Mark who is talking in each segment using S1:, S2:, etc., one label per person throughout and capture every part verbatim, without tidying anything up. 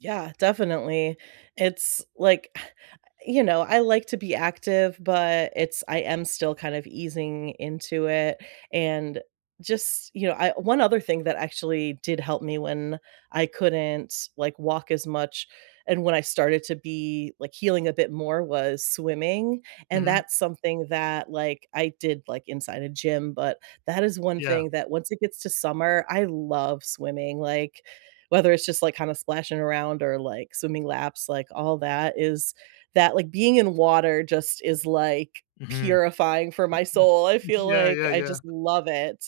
S1: Yeah, definitely. It's like, you know, I like to be active, but it's I am still kind of easing into it, and just, you know, I one other thing that actually did help me when I couldn't, like, walk as much, and when I started to be, like, healing a bit more was swimming, and
S2: Mhm.
S1: that's something that, like, I did, like, inside a gym, but that is one
S2: Yeah.
S1: thing that once it gets to summer, I love swimming, like, whether it's just, like, kinda splashing around or, like, swimming laps, like, all that is that like, being in water just is, like,
S2: Mhm.
S1: purifying for my soul. I feel,
S2: Yeah,
S1: like,
S2: yeah,
S1: I
S2: yeah.
S1: just love it.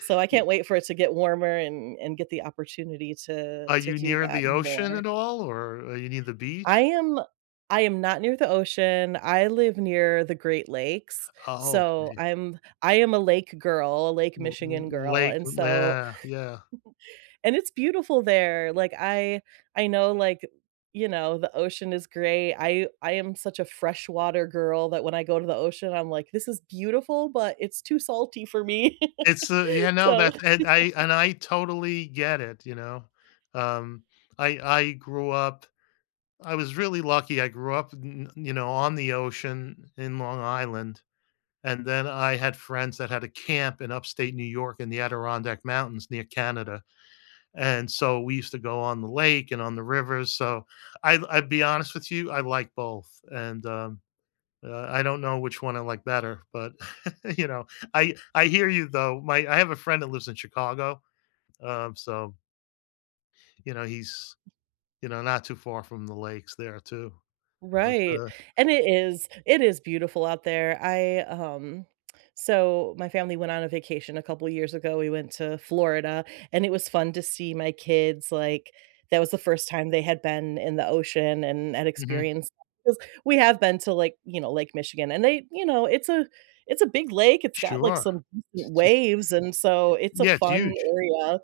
S1: So I
S2: Eh
S1: can't wait for it to get warmer and and get the opportunity to
S2: Are
S1: to
S2: you
S1: do
S2: near
S1: that
S2: the ocean
S1: more.
S2: at all or you near the
S1: I
S2: beach?
S1: am I am not near the ocean, I live near the Great Lakes.
S2: Oh,
S1: So
S2: okay.
S1: I'm I am a lake girl, Lake
S2: L l
S1: Michigan girl
S2: lake,
S1: and
S2: l
S1: so
S2: yeah, yeah.
S1: And it's beautiful there. Like, I I know, like, you know, the ocean is great, I I am such a freshwater girl that when I go to the ocean, I'm like, "This is beautiful, but it's too salty for me."
S2: It's a you know
S1: So
S2: that that I and I totally get it, you know, um, I I grew up I was really lucky, I grew up, n n you know, on the ocean in Long Island, and then I had friends that had a camp in Upstate New York in the Adirondack Mountains near Canada, and so we used to go on the lake and on the river, so I I'll be honest with you, I like both, and, um uh, I don't know which one I like better, but you know, I I hear you though. My I have a friend that lives in Chicago, um, so you know, he's, you know, not too far from the lakes there too. But
S1: Right,
S2: the
S1: and it is it is beautiful out there. I, um so my family went on a vacation a couple years ago, we went to Florida, and it was fun to see my kids like, that was the first time they had been in the ocean and and
S2: Mhm.
S1: experienced that, 'cause we have been to, like, you know, Lake Michigan and they you know, it's a it's a big lake, it's got like
S2: Sure.
S1: some
S2: Sh t eh eh
S1: waves and so it's a
S2: yeah, it's
S1: fun
S2: huge.
S1: area.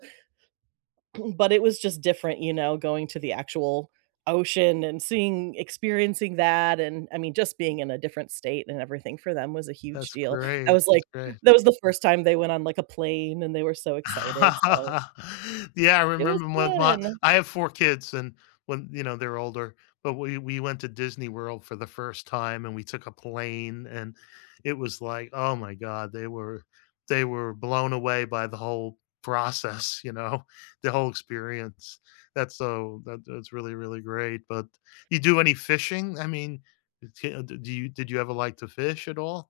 S1: But it was just different, you know, going to the actual ocean and seeing experiencing that, and I mean, just being in a different state and everything for them was a huge
S2: That's
S1: deal. I
S2: great,
S1: was like
S2: that's great.
S1: that was the first time they went on, like, a plane and they were so excited, so
S2: Yeah, I
S1: It was
S2: remember when my
S1: fun.
S2: I have four kids and when, you know they're older, but we we went to Disney World for the first time and we took a plane and it was like oh my god, they were they were blown away by the whole process, you know, the whole experience. That's so that that's really, really great, but you do any fishing? I mean it's can d do you did you ever like to fish at all?